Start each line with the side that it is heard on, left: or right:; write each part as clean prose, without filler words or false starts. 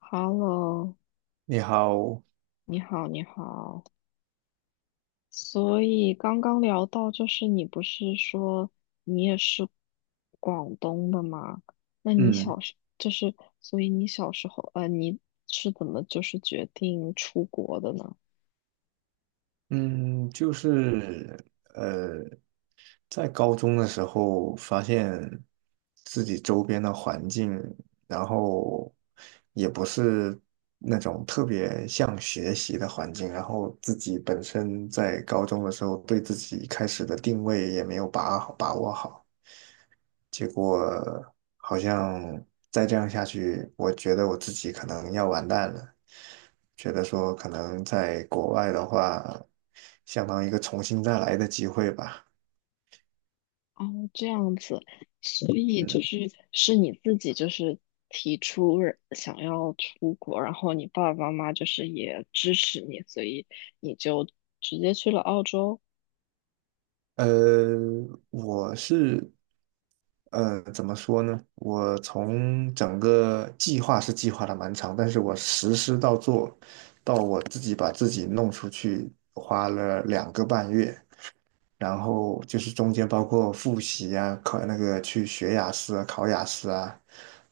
left: Hello，
right: 你好，
left: 你好，你好。所以刚刚聊到，就是你不是说你也是广东的吗？那你
right: 嗯
left: 小时就是，所以你小时候，你是怎么就是决定出国的呢？
right: 嗯，就是呃，在高中的时候，发现自己周边的环境，然后也不是那种特别像学习的环境，然后自己本身在高中的时候对自己一开始的定位也没有把握好，结果好像再这样下去，我觉得我自己可能要完蛋了，觉得说可能在国外的话，相当于一个重新再来的机会吧。
left: 哦，这样子，所以就
right: 嗯。
left: 是是你自己就是提出想要出国，然后你爸爸妈妈就是也支持你，所以你就直接去了澳洲。
right: 呃，我是怎么说呢？我从整个计划是计划的蛮长，但是我实施到做，到我自己把自己弄出去，花了两个半月。然后就是中间包括复习啊，考那个去学雅思啊、考雅思啊、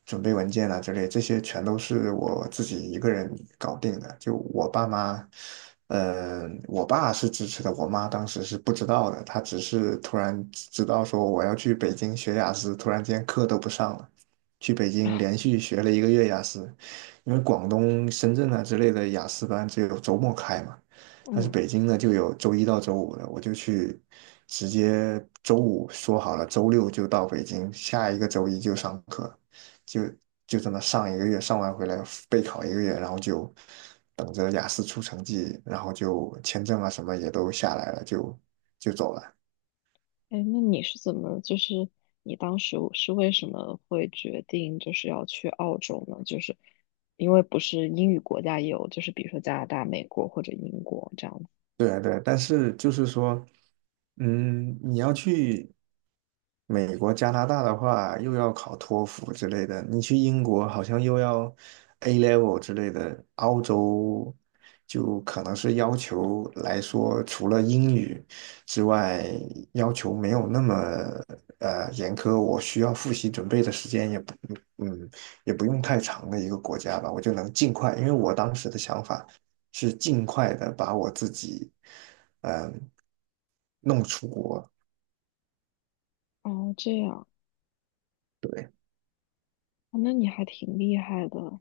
right: 准备文件啊之类，这些全都是我自己一个人搞定的。就我爸妈，我爸是支持的，我妈当时是不知道的，她只是突然知道说我要去北京学雅思，突然间课都不上了。去北京连续学了一个月雅思，因为广东、深圳啊之类的雅思班只有周末开嘛，但是
left: 嗯。
right: 北京呢就有周一到周五的，我就去直接周五说好了，周六就到北京，下一个周一就上课，就就这么上一个月，上完回来备考一个月，然后就等着雅思出成绩，然后就签证啊什么也都下来了，就走了。
left: 哎，那你是怎么，就是你当时是为什么会决定就是要去澳洲呢？就是因为不是英语国家也有，就是比如说加拿大、美国或者英国这样子。
right: 对对，但是就是说，嗯，你要去。美国、加拿大的话，又要考托福之类的；你去英国，好像又要 A level 之类的。澳洲就可能是要求来说，除了英语之外，要求没有那么严苛。我需要复习准备的时间也不嗯也不用太长的一个国家吧，我就能尽快。因为我当时的想法是尽快的把我自己嗯、弄出国。
left: 哦，这样，
right: 对。
left: 哦那你还挺厉害的。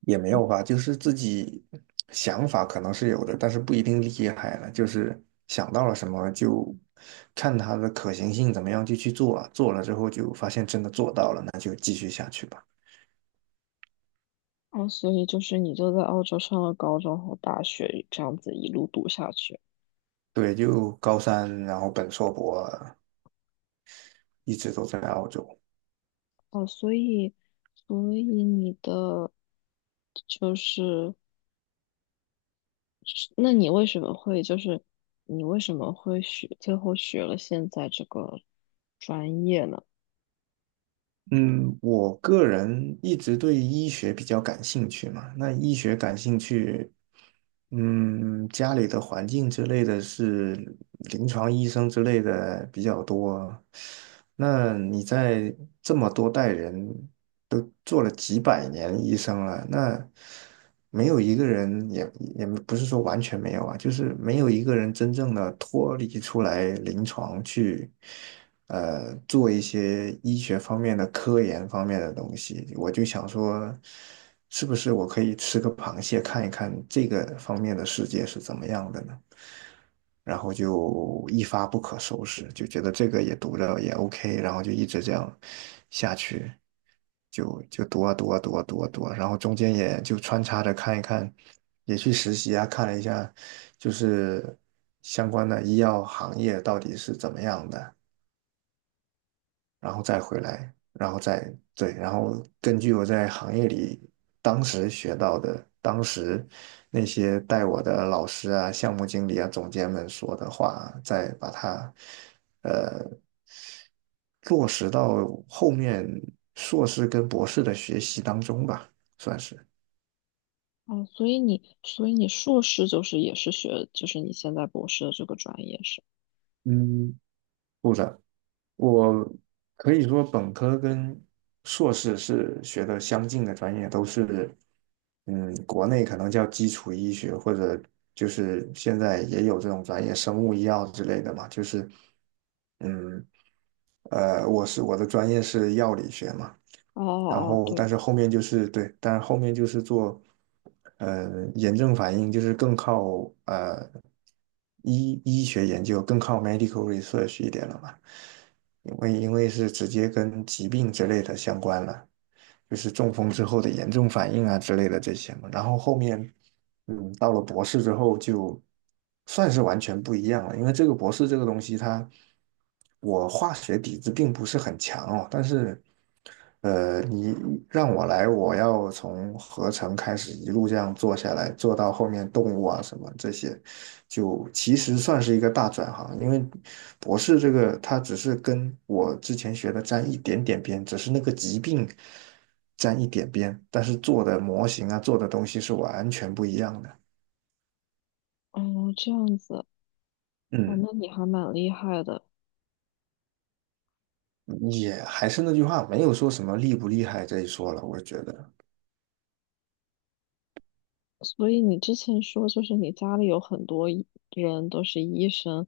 right: 也没有吧，就是自己想法可能是有的，但是不一定厉害了。就是想到了什么就看它的可行性怎么样就去做啊，做了之后就发现真的做到了，那就继续下去吧。
left: 哦，所以就是你就在澳洲上了高中和大学，这样子一路读下去。
right: 对，就高三，然后本硕博一直都在澳洲。
left: 哦，所以，所以你的就是。那你为什么会就是你为什么会学最后学了现在这个专业呢？
right: 嗯，我个人一直对医学比较感兴趣嘛。那医学感兴趣，嗯，家里的环境之类的是临床医生之类的比较多。那你在这么多代人都做了几百年医生了，那没有一个人也也不是说完全没有啊，就是没有一个人真正的脱离出来临床去。做一些医学方面的科研方面的东西，我就想说，是不是我可以吃个螃蟹看一看这个方面的世界是怎么样的呢？然后就一发不可收拾，就觉得这个也读着也 OK,然后就一直这样下去，就就读啊读啊读啊读啊读啊，然后中间也就穿插着看一看，也去实习啊，看了一下就是相关的医药行业到底是怎么样的。然后再回来，然后再对，然后根据我在行业里当时学到的，当时那些带我的老师啊、项目经理啊、总监们说的话，再把它呃落实到后面硕士跟博士的学习当中吧，算是。
left: 哦，所以你硕士就是也是学就是你现在博士的这个专业是？
right: 嗯，部长。我可以说本科跟硕士是学的相近的专业，都是，嗯，国内可能叫基础医学，或者就是现在也有这种专业，生物医药之类的嘛，就是，嗯，我的专业是药理学嘛，
left: 哦
right: 然
left: 哦哦，
right: 后但
left: 对，
right: 是后面就是对，但是后面就是做炎症反应，就是更靠呃医学研究，更靠 medical research 一点了嘛，因为是直接跟疾病之类的相关了，就是中风之后的炎症反应啊之类的这些嘛，然后后面。嗯，到了博士之后就算是完全不一样了，因为这个博士这个东西它，我化学底子并不是很强哦，但是，你让我来，我要从合成开始一路这样做下来，做到后面动物啊什么这些，就其实算是一个大转行，因为博士这个它只是跟我之前学的沾一点点边，只是那个疾病沾一点边，但是做的模型啊，做的东西是完全不一样的。
left: 哦这样子，哦
right: 嗯，
left: 那你还蛮厉害的。
right: 也还是那句话，没有说什么厉不厉害这一说了，我觉得。
left: 所以你之前说，就是你家里有很多医人都是医生，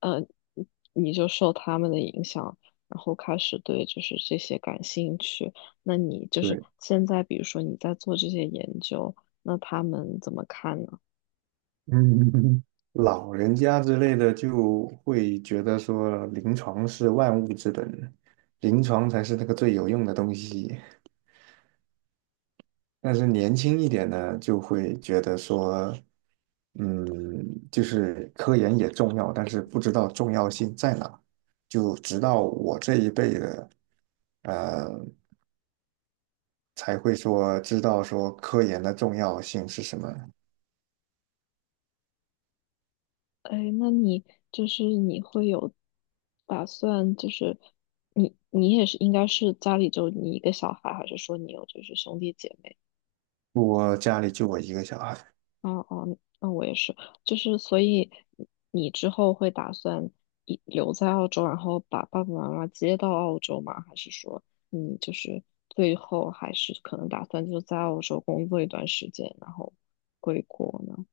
left: 呃，你你就受他们的影响，然后开始对就是这些感兴趣。那你就是
right: 对，
left: 现在，比如说你在做这些研究，那他们怎么看呢？
right: 嗯，老人家之类的就会觉得说，临床是万物之本，临床才是那个最有用的东西。但是年轻一点呢，就会觉得说，嗯，就是科研也重要，但是不知道重要性在哪。就直到我这一辈的，呃，才会说知道说科研的重要性是什么。
left: 哎，那你就是你会有打算，就是你也是应该是家里就你一个小孩，还是说你有就是兄弟姐妹？
right: 我家里就我一个小孩。
left: 哦哦，那我也是，就是所以你之后会打算一留在澳洲，然后把爸爸妈妈接到澳洲吗？还是说你就是最后还是可能打算就在澳洲工作一段时间，然后回国呢？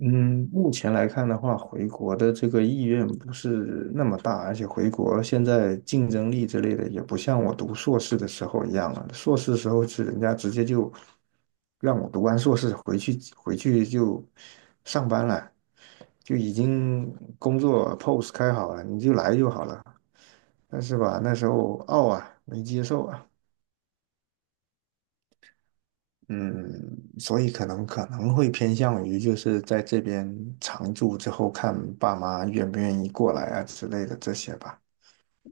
right: 嗯，目前来看的话，回国的这个意愿不是那么大，而且回国现在竞争力之类的也不像我读硕士的时候一样了。硕士的时候是人家直接就让我读完硕士回去，回去就上班了，就已经工作 post 开好了，你就来就好了。但是吧，那时候傲啊，没接受啊。嗯，所以可能会偏向于就是在这边常住之后，看爸妈愿不愿意过来啊之类的这些吧。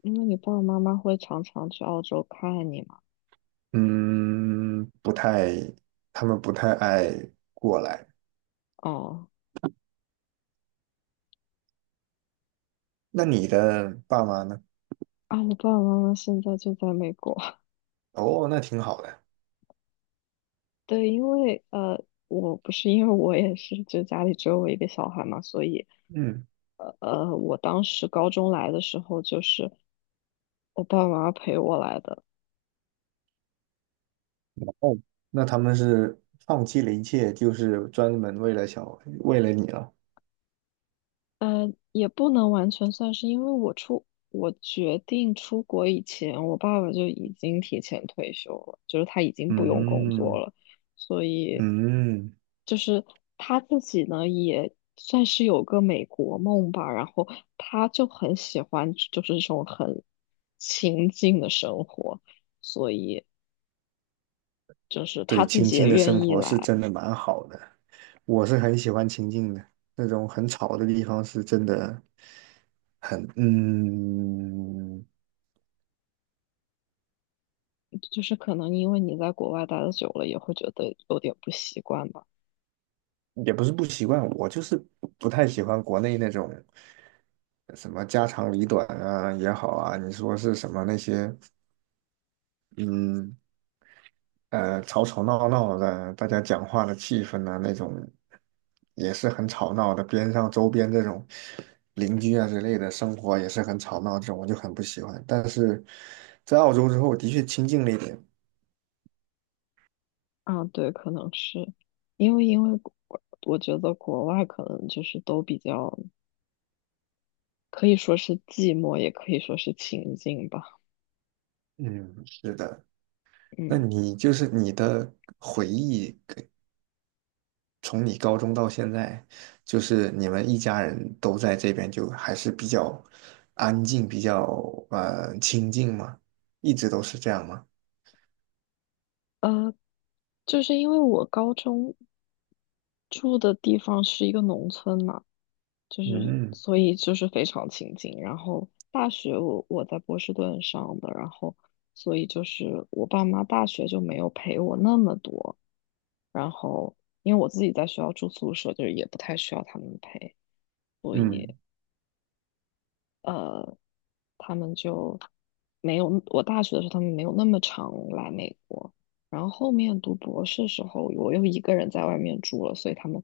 left: 因为你爸爸妈妈会常常去澳洲看你嘛。
right: 嗯，不太，他们不太爱过来。
left: 哦，
right: 那你的爸妈呢？
left: 啊，我爸爸妈妈现在就在美国。
right: 哦，那挺好的。
left: 对，因为我不是因为我也是，就家里只有我一个小孩嘛，所以。
right: 嗯，
left: 我当时高中来的时候，就是我爸妈陪我来的，
right: 哦，那他们是放弃了一切，就是专门为了小，为了你了。
left: 也不能完全算是，因为我决定出国以前，我爸爸就已经提前退休了，就是他已经不用工作
right: 嗯
left: 了，所以
right: 嗯。
left: 就是他自己呢也算是有个美国梦吧，然后他就很喜欢就是这种很清静的生活，所以就是
right: 对，
left: 他自
right: 清
left: 己也
right: 静的生
left: 愿意
right: 活是
left: 来。
right: 真的蛮好的，我是很喜欢清静的，那种很吵的地方是真的，嗯，
left: 就是可能因为你在国外待的久了，也会觉得有点不习惯吧。
right: 也不是不习惯，我就是不太喜欢国内那种什么家长里短啊也好啊，你说是什么那些，嗯，吵吵闹闹的，大家讲话的气氛呢、那种也是很吵闹的。边上周边这种邻居啊之类的生活也是很吵闹，这种我就很不喜欢。但是在澳洲之后，我的确清静了一点。
left: 啊，对，可能是因为我觉得国外可能就是都比较可以说是寂寞，也可以说是清静吧。
right: 嗯，是的。那
left: 嗯，
right: 你就是你的回忆，从你高中到现在，就是你们一家人都在这边，就还是比较安静，比较清静嘛，一直都是这样吗？
left: 就是因为我高中住的地方是一个农村嘛，就是
right: 嗯
left: 所以就是非常亲近。然后大学我在波士顿上的，然后所以就是我爸妈大学就没有陪我那么多，然后因为我自己在学校住宿舍，就是也不太需要他们陪。
right: 嗯。
left: 呃，他们就没有，我大学的时候他们没有那么常来美国，然后后面读博士时候，我又一个人在外面住了，所以他们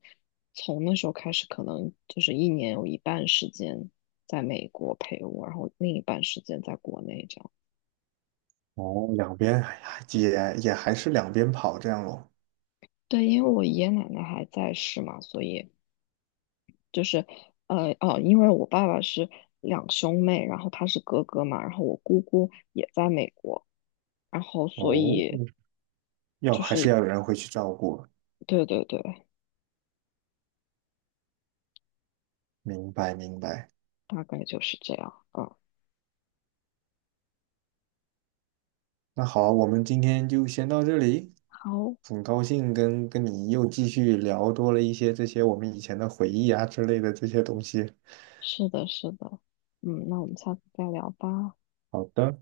left: 从那时候开始，可能就是一年有一半时间在美国陪我，然后另一半时间在国内这样。
right: 哦，两边还也还是两边跑这样咯。
left: 对，因为我爷爷奶奶还在世嘛，所以就是因为我爸爸是两兄妹，然后他是哥哥嘛，然后我姑姑也在美国。然后所
right: 哦，
left: 以
right: 要还是要有人会去照顾。
left: 对对对，
right: 明白明白。
left: 大概就是这样。嗯，
right: 那好啊我们今天就先到这里。
left: 好，
right: 很高兴跟你又继续聊多了一些这些我们以前的回忆啊之类的这些东西。
left: 是的，是的。嗯，那我们下次再聊吧。
right: 好的。